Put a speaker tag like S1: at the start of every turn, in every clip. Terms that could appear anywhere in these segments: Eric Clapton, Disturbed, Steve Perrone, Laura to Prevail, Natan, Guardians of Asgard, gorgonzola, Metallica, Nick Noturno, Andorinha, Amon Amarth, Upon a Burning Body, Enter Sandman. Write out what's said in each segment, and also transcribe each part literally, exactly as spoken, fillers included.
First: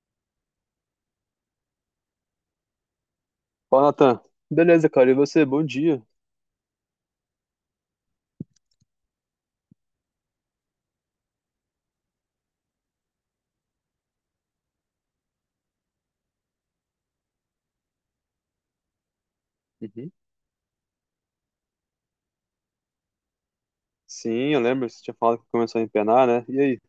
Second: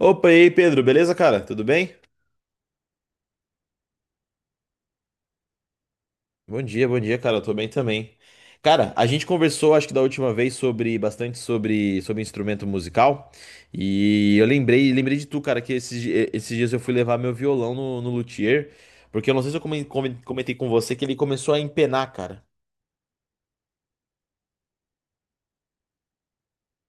S1: Opa, e aí, Pedro, beleza, cara? Tudo bem?
S2: Fala, Natan. Beleza, cara. E você? Bom dia.
S1: Bom dia, bom dia, cara. Eu tô bem também. Cara, a gente conversou, acho que da última vez, sobre bastante sobre, sobre instrumento musical. E eu lembrei, lembrei de tu, cara, que esses, di- esses dias eu fui levar meu violão no, no luthier, porque eu não sei se eu comen-
S2: Uhum.
S1: comen- comentei com você que ele começou a empenar, cara.
S2: Sim, eu lembro. Você tinha falado que começou a empenar, né? E aí?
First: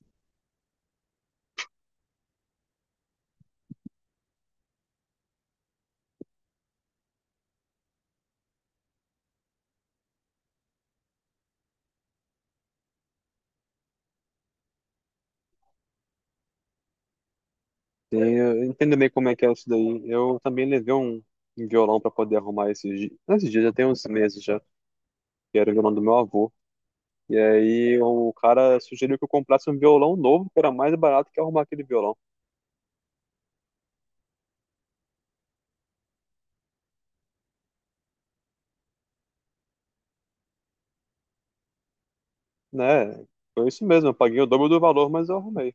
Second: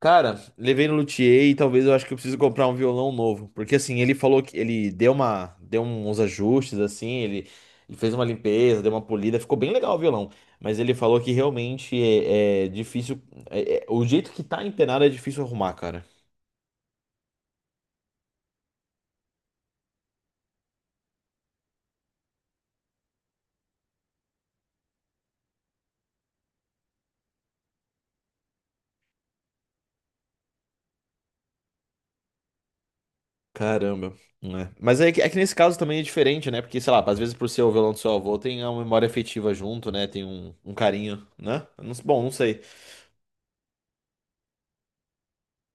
S1: Cara, levei no luthier e talvez eu acho que eu preciso comprar um violão novo. Porque assim, ele falou que ele deu uma, deu uns ajustes assim, ele, ele fez uma limpeza, deu uma polida, ficou bem legal o violão. Mas ele falou que realmente é, é difícil, é- é- o jeito que tá empenado é difícil arrumar, cara.
S2: Sim, eu entendo bem como é que é isso daí. Eu também levei um, um violão pra poder arrumar esses dias. Esses dias já tem uns meses já. Que era o violão do meu avô. E aí o cara sugeriu que eu comprasse um violão novo, que era mais barato que arrumar aquele violão.
S1: Caramba, né? Mas é que, é que nesse caso também é diferente, né? Porque, sei lá, às vezes por ser o violão do seu avô tem uma memória afetiva junto, né? Tem um, um carinho, né? Eu não- Bom, não sei.
S2: Né? Foi isso mesmo. Eu paguei o dobro do valor, mas eu arrumei.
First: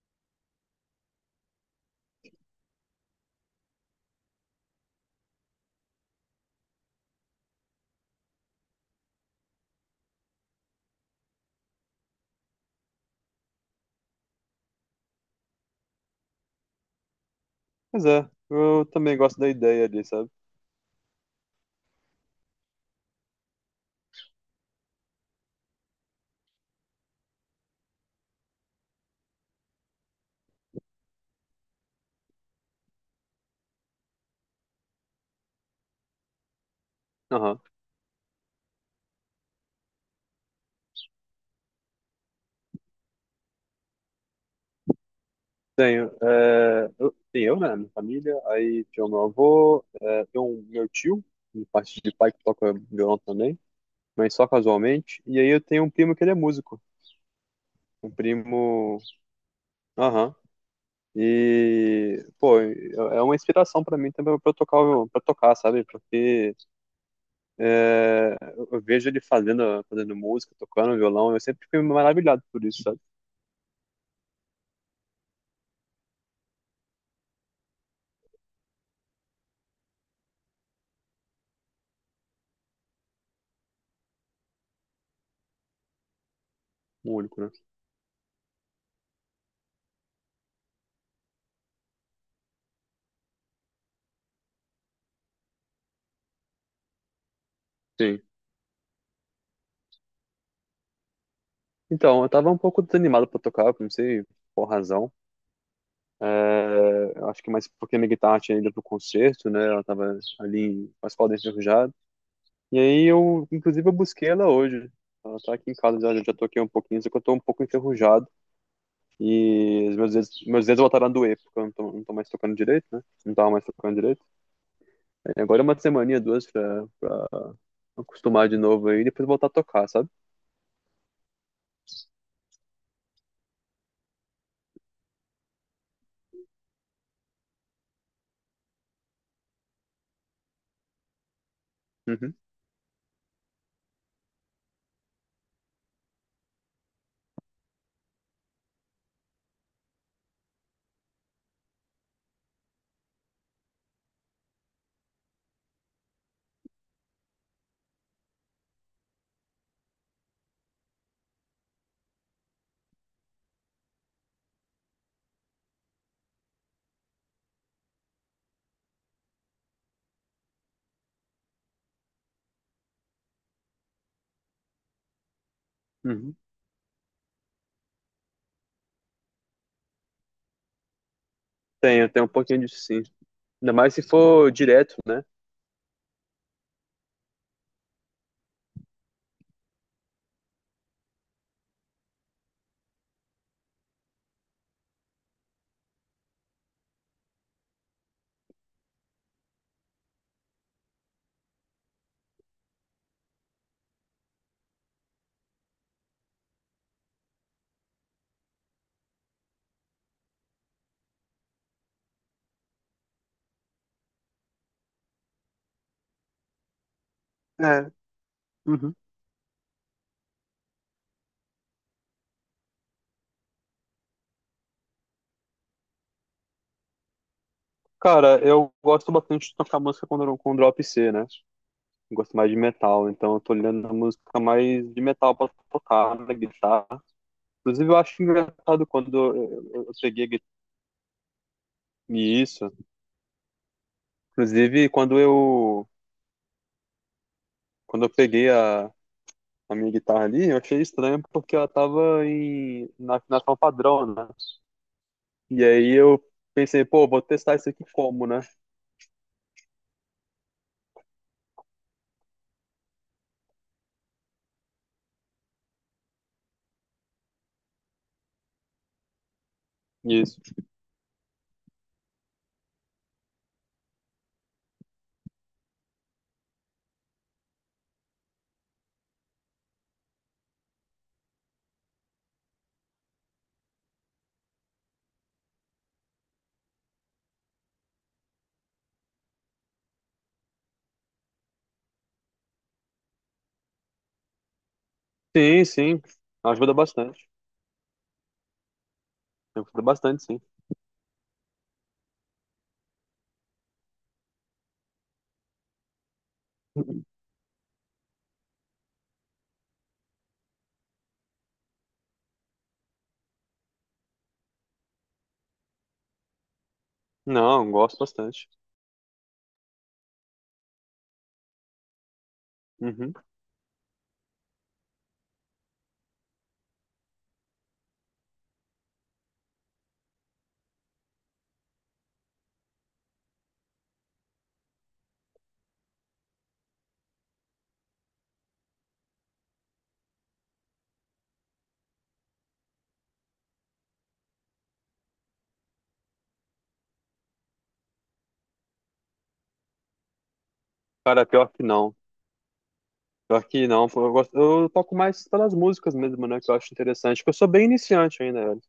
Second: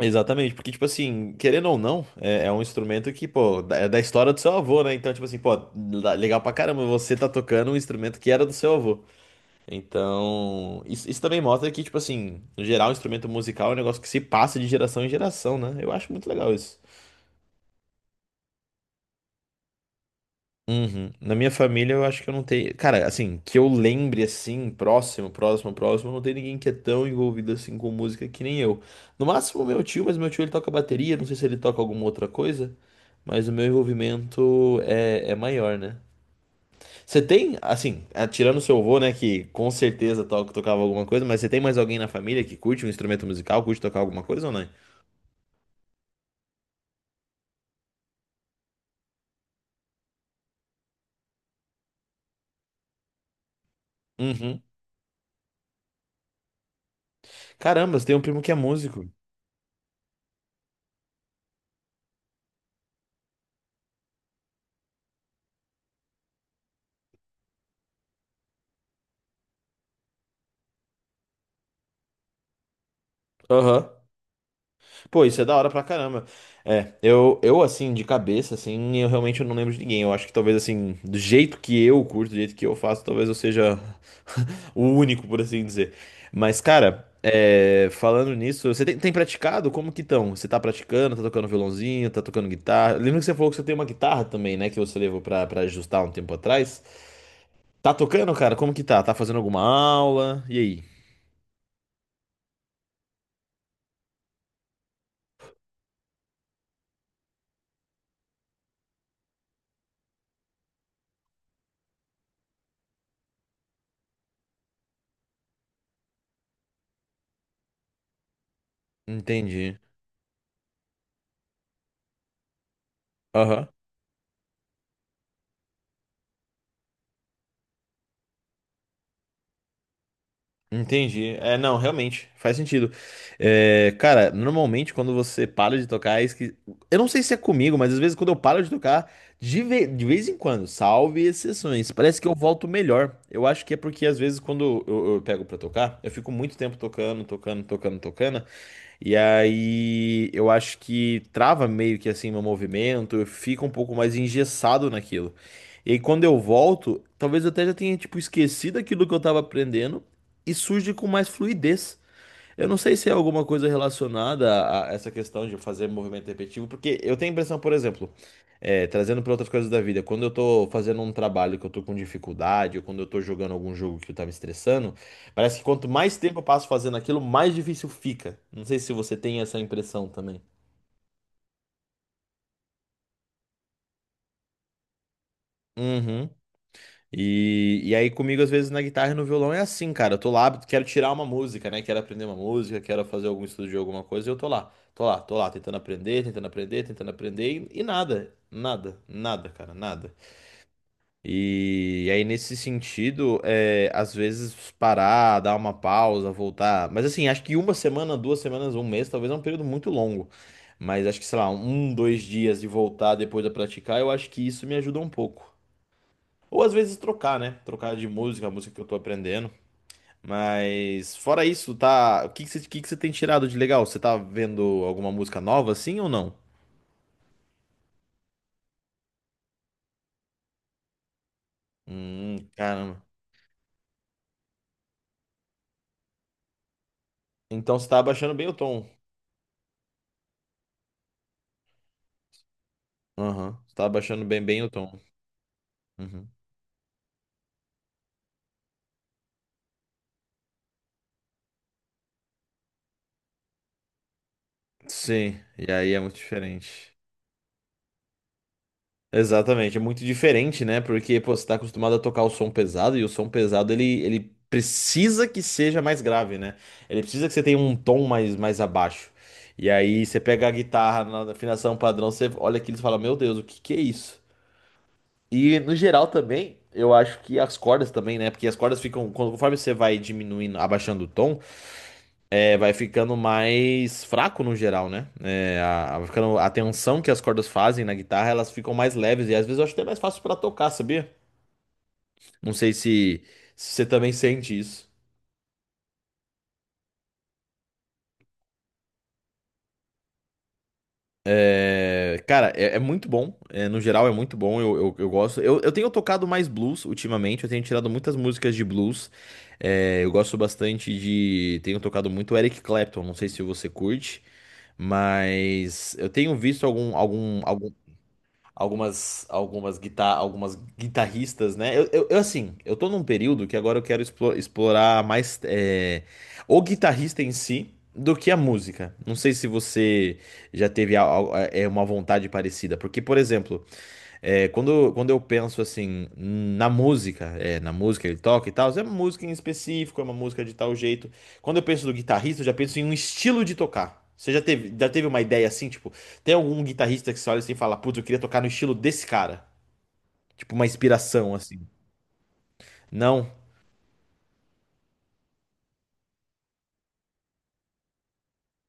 S1: Exatamente, porque, tipo assim, querendo ou não, é, é um instrumento que, pô, da- é da história do seu avô, né? Então, tipo assim, pô, la- legal pra caramba, você tá tocando um instrumento que era do seu avô. Então, isso, isso também mostra que, tipo assim, no geral, um instrumento musical é um negócio que se passa de geração em geração, né? Eu acho muito legal isso.
S2: Pois é. Eu também gosto da ideia ali, sabe?
S1: Uhum. Na minha família, eu acho que eu não tenho. Cara, assim, que eu lembre assim, próximo, próximo, próximo, não tem ninguém que é tão envolvido assim com música que nem eu. No máximo, meu tio, mas meu tio ele toca bateria, não sei se ele toca alguma outra coisa, mas o meu envolvimento é, é maior, né? Você tem, assim, ah, tirando seu avô, né, que com certeza toca, tocava alguma coisa, mas você tem mais alguém na família que curte um instrumento musical, curte tocar alguma coisa ou não?
S2: Tenho. É, eu, tem eu, né? Minha família. Aí tem o meu avô, é, tem um meu tio, de parte de pai, que toca violão também, mas só
S1: Uhum.
S2: casualmente. E aí eu tenho um primo que ele é músico.
S1: Caramba, você
S2: Um
S1: tem um primo que é
S2: primo.
S1: músico.
S2: Aham. E, pô, é é uma inspiração pra mim também pra eu tocar, o- pra tocar, sabe? Porque é, eu eu vejo ele fazendo, fazendo música, tocando violão, eu sempre fico maravilhado por isso, sabe?
S1: Aham. Pô, isso é da hora pra caramba. É, eu, eu assim, de cabeça, assim, eu realmente não lembro de ninguém. Eu acho que talvez, assim, do jeito que eu curto, do jeito que eu faço, talvez eu seja o único, por assim dizer. Mas, cara,
S2: O único, né?
S1: é, falando nisso, você tem, tem praticado? Como que estão? Você tá praticando? Tá tocando violãozinho? Tá tocando guitarra? Lembra que você falou que você tem uma guitarra também, né? Que você levou pra, pra ajustar um tempo atrás. Tá
S2: Sim.
S1: tocando, cara? Como que tá? Tá fazendo alguma aula? E aí?
S2: Então, eu tava um pouco desanimado pra tocar, não sei por razão. É, acho que mais porque minha guitarra tinha ido pro concerto, né? Ela tava ali com as cordas enferrujadas. E aí eu, inclusive, eu busquei ela hoje. Ela tá aqui em casa, já, já toquei um pouquinho, só que eu tô um pouco enferrujado.
S1: Entendi.
S2: E os meus dedos, meus dedos voltaram a doer, porque eu não tô, não tô mais tocando direito, né? Não tava mais
S1: Aham.
S2: tocando direito. Aí agora é uma semaninha, duas, pra, pra acostumar de novo aí e depois voltar a tocar, sabe?
S1: Entendi. É, não, realmente, faz sentido. É, cara, normalmente quando você para de tocar, é esqui... eu não sei se é comigo, mas às vezes quando eu paro de tocar, de, ve- de vez em quando, salve exceções, parece que eu
S2: Uhum,
S1: volto melhor. Eu acho que é porque às vezes quando eu, eu pego pra tocar, eu fico muito tempo tocando, tocando, tocando, tocando. E aí eu acho que trava meio que assim meu movimento, eu fico um pouco mais engessado naquilo. E aí quando eu volto, talvez eu até já tenha tipo esquecido aquilo que eu tava aprendendo e surge com mais fluidez. Eu não sei se é alguma coisa relacionada a a essa questão de fazer movimento repetitivo, porque eu tenho a impressão, por exemplo, é, trazendo para outras coisas da vida, quando eu tô fazendo um trabalho que eu tô com dificuldade, ou quando eu tô jogando algum jogo que tá me estressando, parece que quanto mais
S2: uhum.
S1: tempo eu passo fazendo aquilo, mais difícil fica. Não sei se você tem essa impressão também.
S2: Tenho, tenho um pouquinho disso sim. Ainda mais se for direto, né?
S1: Uhum. E, e aí comigo, às vezes, na guitarra e no violão é assim, cara. Eu tô lá, quero tirar uma música, né? Quero aprender uma música, quero fazer algum estudo de alguma coisa, e eu tô lá. Tô lá, tô lá, tentando aprender, tentando aprender, tentando aprender, e, e nada, nada, nada, cara, nada. E, e aí, nesse sentido, é, às vezes parar, dar uma pausa, voltar. Mas assim, acho que uma semana, duas semanas, um mês, talvez é um período muito longo. Mas acho que, sei lá, um, dois dias de voltar depois a praticar, eu acho que isso me ajuda um pouco. Ou às vezes trocar, né?
S2: É.
S1: Trocar de música, a música que eu tô
S2: Uhum.
S1: aprendendo. Mas fora isso, tá? O que que você, o que que você tem tirado de legal? Você tá vendo alguma música nova assim ou não?
S2: Cara, eu gosto bastante de tocar música com, com drop C, né? Gosto mais
S1: Hum,
S2: de
S1: caramba.
S2: metal, então eu tô olhando a música mais de metal pra tocar na guitarra.
S1: Então você
S2: Inclusive, eu
S1: tá
S2: acho
S1: abaixando bem o
S2: engraçado
S1: tom.
S2: quando eu, eu- eu peguei a gui- e isso.
S1: Aham. Você tá abaixando bem, bem o
S2: Inclusive,
S1: tom.
S2: quando eu,
S1: Uhum.
S2: quando eu peguei a, a minha guitarra ali, eu achei estranho porque ela tava em, na afinação padrão, né?
S1: Sim,
S2: E
S1: e aí
S2: aí
S1: é muito
S2: eu pensei,
S1: diferente.
S2: pô, vou testar isso aqui como, né?
S1: Exatamente, é muito diferente, né? Porque, pô, você tá acostumado a tocar o som pesado e o som pesado ele, ele precisa que seja mais grave, né? Ele precisa que você tenha um tom mais, mais abaixo. E aí você
S2: E
S1: pega a guitarra na afinação padrão, você olha aquilo e fala: Meu Deus, o que que é isso? E no geral também, eu acho que as cordas também, né? Porque as cordas ficam, quando- conforme você vai diminuindo, abaixando o tom é, vai ficando mais fraco no geral, né? É, a, a- vai ficando, a tensão que as cordas fazem na guitarra, elas ficam mais leves e às vezes eu acho até mais fácil pra tocar, sabia? Não sei se, se você também sente isso.
S2: sim, sim. Ajuda bastante. Ajuda bastante, sim.
S1: É, cara, é, é muito bom. É, no geral, é muito bom. Eu, eu, eu gosto. Eu, eu tenho tocado mais blues ultimamente. Eu tenho tirado muitas músicas de blues. É, eu gosto bastante de. Tenho tocado muito Eric Clapton. Não sei se você curte, mas eu tenho visto algum, algum,
S2: Não,
S1: alguns
S2: gosto bastante.
S1: algumas algumas guitar algumas guitarristas, né? Eu, eu, eu, assim, eu tô num
S2: Uhum.
S1: período que agora eu quero explo- explorar mais é, o guitarrista em si do que a música. Não sei se você já teve a- a- é uma vontade parecida, porque, por exemplo, é, quando, quando eu penso assim na música, é, na música ele toca e tal, é uma música em específico, é uma música de tal jeito. Quando eu penso do guitarrista, eu já penso em um estilo de tocar. Você já teve, já teve uma ideia assim, tipo, tem algum guitarrista que você olha assim e fala, putz, eu queria tocar no estilo desse cara? Tipo, uma
S2: Cara,
S1: inspiração
S2: pior
S1: assim.
S2: que não.
S1: Não?
S2: Pior que não. Pô, eu gosto, eu toco mais pelas músicas mesmo, né? Que eu acho interessante. Porque eu sou bem iniciante ainda, velho.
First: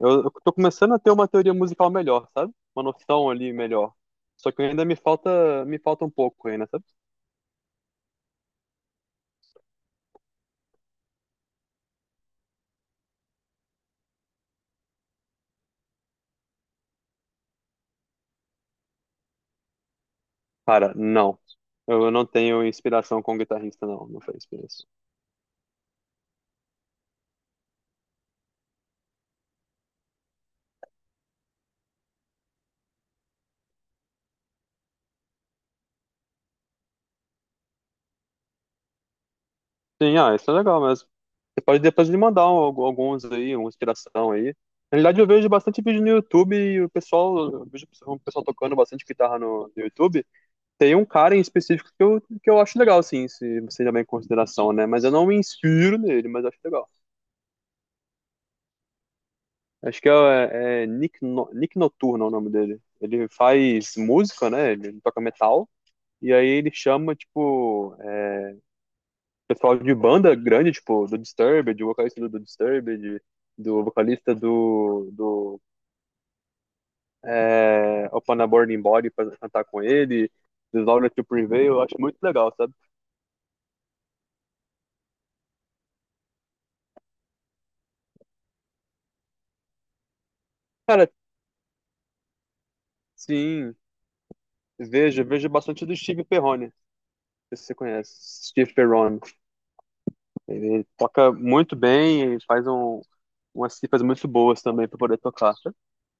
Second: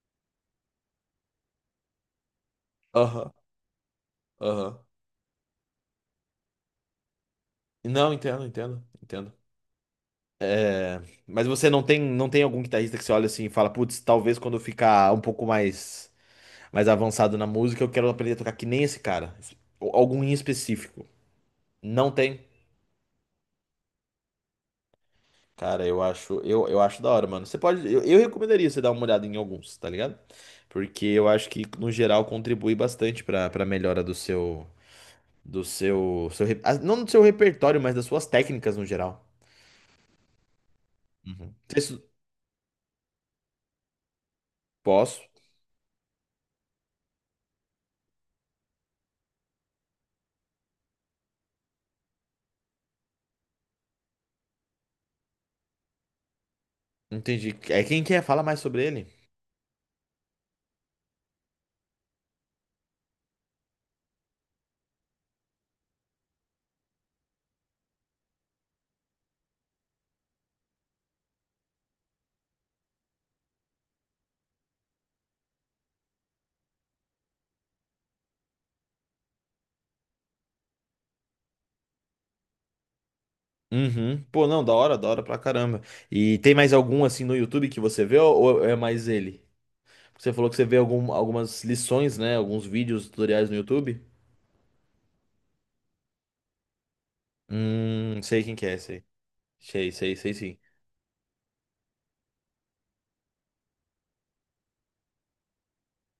S2: Eu, eu tô começando a ter uma teoria musical melhor, sabe? Uma noção
S1: Aham,
S2: ali melhor. Só que
S1: aham.
S2: ainda me falta, me falta um pouco ainda, sabe?
S1: Não, entendo, entendo, entendo. É, mas você não tem, não tem algum guitarrista que você olha assim e fala, putz, talvez quando eu ficar um pouco mais mais avançado na música, eu quero aprender a tocar que nem esse cara. Ou Algum em
S2: Cara,
S1: específico.
S2: não.
S1: Não
S2: Eu não
S1: tem.
S2: tenho inspiração com guitarrista, não. Não foi inspiração.
S1: Cara, eu acho, eu, eu acho da hora, mano. Você pode, eu, eu recomendaria você dar uma olhada em alguns, tá ligado? Porque eu acho que no geral contribui bastante pra para melhora do seu do seu, seu re- ah, não do seu repertório, mas das suas técnicas no geral.
S2: Sim, ah, isso é legal mesmo.
S1: Uhum.
S2: Você pode
S1: Isso,
S2: depois me mandar um- algu- alguns aí, uma inspiração aí. Na realidade,
S1: posso?
S2: eu vejo bastante vídeo no YouTube e o pessoal, eu vejo o pessoal tocando bastante guitarra no, no YouTube. Tem um cara em específico que eu, que eu acho legal, assim se você levar em consideração, né? Mas eu não me inspiro nele, mas acho legal.
S1: Entendi. É quem quer fala mais sobre ele?
S2: Acho que é, é Nick, no, Nick Noturno é o nome dele. Ele faz música, né? Ele toca metal. E aí ele chama, tipo, é, pessoal de banda grande, tipo, do Disturbed, o vocalista do, do Disturbed, do vocalista do, do é, Upon a Burning Body pra cantar com ele, do Laura to Prevail, eu acho muito legal, sabe?
S1: Uhum. Pô, não, da hora, da hora pra caramba. E tem mais algum assim no YouTube que você vê ou ou é mais ele? Você falou que você vê
S2: Cara,
S1: algum- algumas lições, né? Alguns vídeos, tutoriais no
S2: sim,
S1: YouTube.
S2: vejo, vejo bastante do Steve Perrone, não sei se você conhece,
S1: Hum, sei quem que
S2: Steve
S1: é, sei.
S2: Perrone.
S1: Sei, sei, sei sim.
S2: Ele toca muito bem, faz um, umas cifras muito boas também pra poder tocar.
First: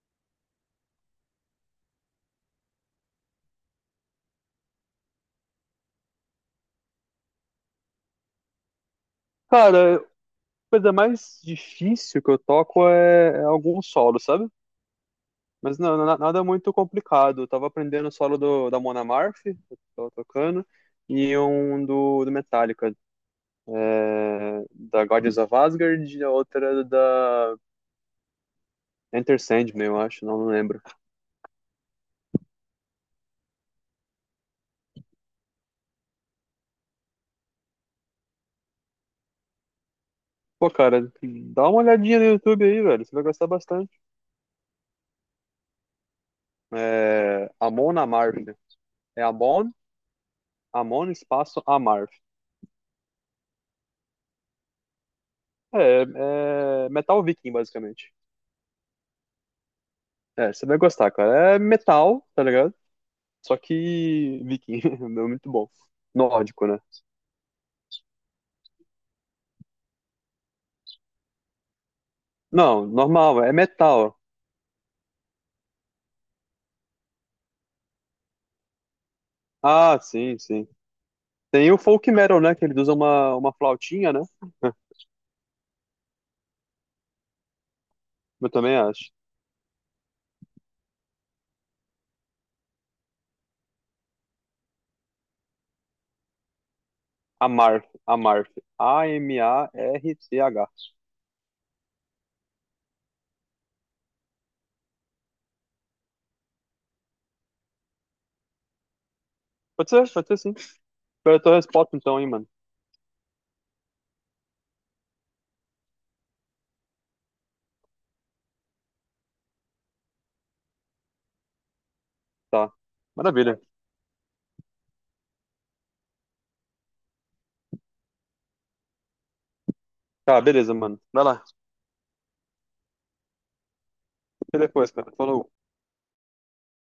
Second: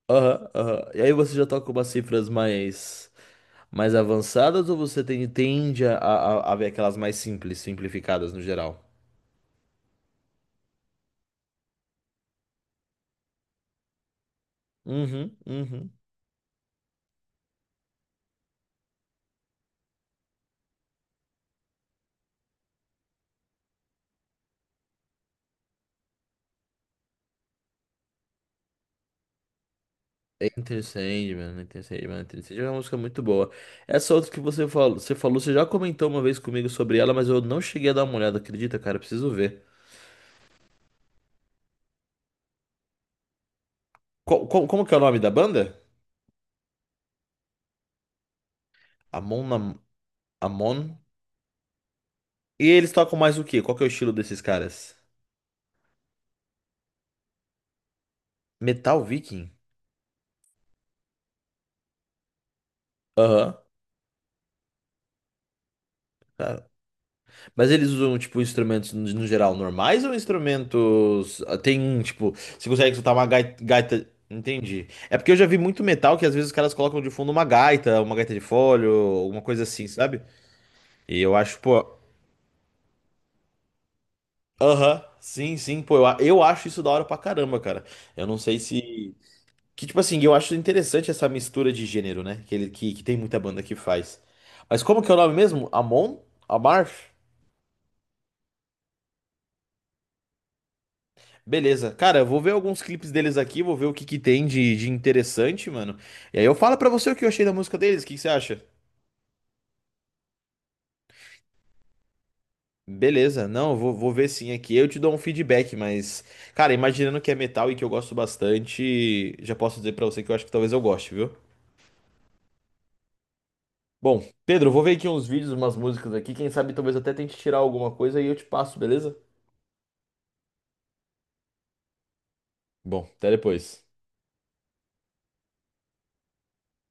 S1: Aham, aham. E aí você já toca umas cifras mais, mais avançadas ou você tem- tende a, a, a ver aquelas mais simples, simplificadas no geral?
S2: Cara, a coisa mais difícil que eu toco é, é algum solo, sabe?
S1: Uhum,
S2: Mas
S1: uhum.
S2: não, na- nada muito complicado. Eu tava aprendendo o solo do, da Mon Amarth, que eu tava tocando, e um do, do Metallica, é, da Guardians of Asgard, e a outra da Enter Sandman, eu acho, não, não lembro.
S1: Enter Sandman, Enter Sandman, Enter Sandman é uma música muito boa. Essa outra que você falou, você falou, você já comentou uma vez comigo sobre ela, mas eu não cheguei a dar uma olhada, acredita, cara? Eu Preciso ver.
S2: Pô, cara, dá uma olhadinha no YouTube aí, velho, você vai gostar bastante.
S1: Co- co- como que é o nome da banda?
S2: É, Amon Amarth. É Amon,
S1: Amon Amon.
S2: Amon espaço Amarth.
S1: E eles tocam mais o quê? Qual que é o estilo desses caras?
S2: É, é metal viking, basicamente.
S1: Metal Viking?
S2: É, você vai gostar, cara. É metal, tá ligado? Só
S1: Aham.
S2: que viking, é muito bom. Nórdico, né?
S1: Mas eles usam, tipo, instrumentos no no geral normais ou instrumentos. Ah, Tem, um, tipo, você
S2: Não,
S1: consegue soltar uma
S2: normal, é
S1: gai- gaita.
S2: metal.
S1: Entendi. É porque eu já vi muito metal que às vezes os caras colocam de fundo uma gaita, uma gaita de fole, ou alguma coisa assim,
S2: Ah,
S1: sabe?
S2: sim, sim.
S1: E eu acho,
S2: Tem o
S1: pô.
S2: folk metal, né? Que eles usam uma, uma flautinha, né?
S1: Aham, sim, sim, pô. Eu, a- eu acho isso da hora pra caramba, cara. Eu não
S2: Eu
S1: sei
S2: também acho.
S1: se. Que, tipo assim, eu acho interessante essa mistura de gênero, né? Que, ele, que, que tem muita banda que faz. Mas como que é o nome mesmo? Amon? Amarth?
S2: Amarth, Amarth. A M A R C H.
S1: Beleza. Cara, eu vou ver alguns clipes deles aqui, vou ver o que que tem de, de interessante, mano. E aí eu falo pra você o que eu achei da música deles, o que que você acha?
S2: Pode ser, pode ser sim. Espero a tua resposta então, hein, mano.
S1: Beleza, não, eu vou, vou ver sim aqui. Eu te dou um feedback, mas, cara, imaginando que é metal e que eu gosto bastante, já posso dizer pra você que eu acho que talvez eu goste, viu?
S2: Tá. Maravilha.
S1: Bom, Pedro, eu vou ver aqui uns vídeos, umas músicas aqui. Quem sabe talvez eu até tente tirar alguma coisa e eu te passo, beleza?
S2: Tá, beleza, mano. Vai lá.
S1: Bom, até depois.
S2: Escuta depois, cara. Falou.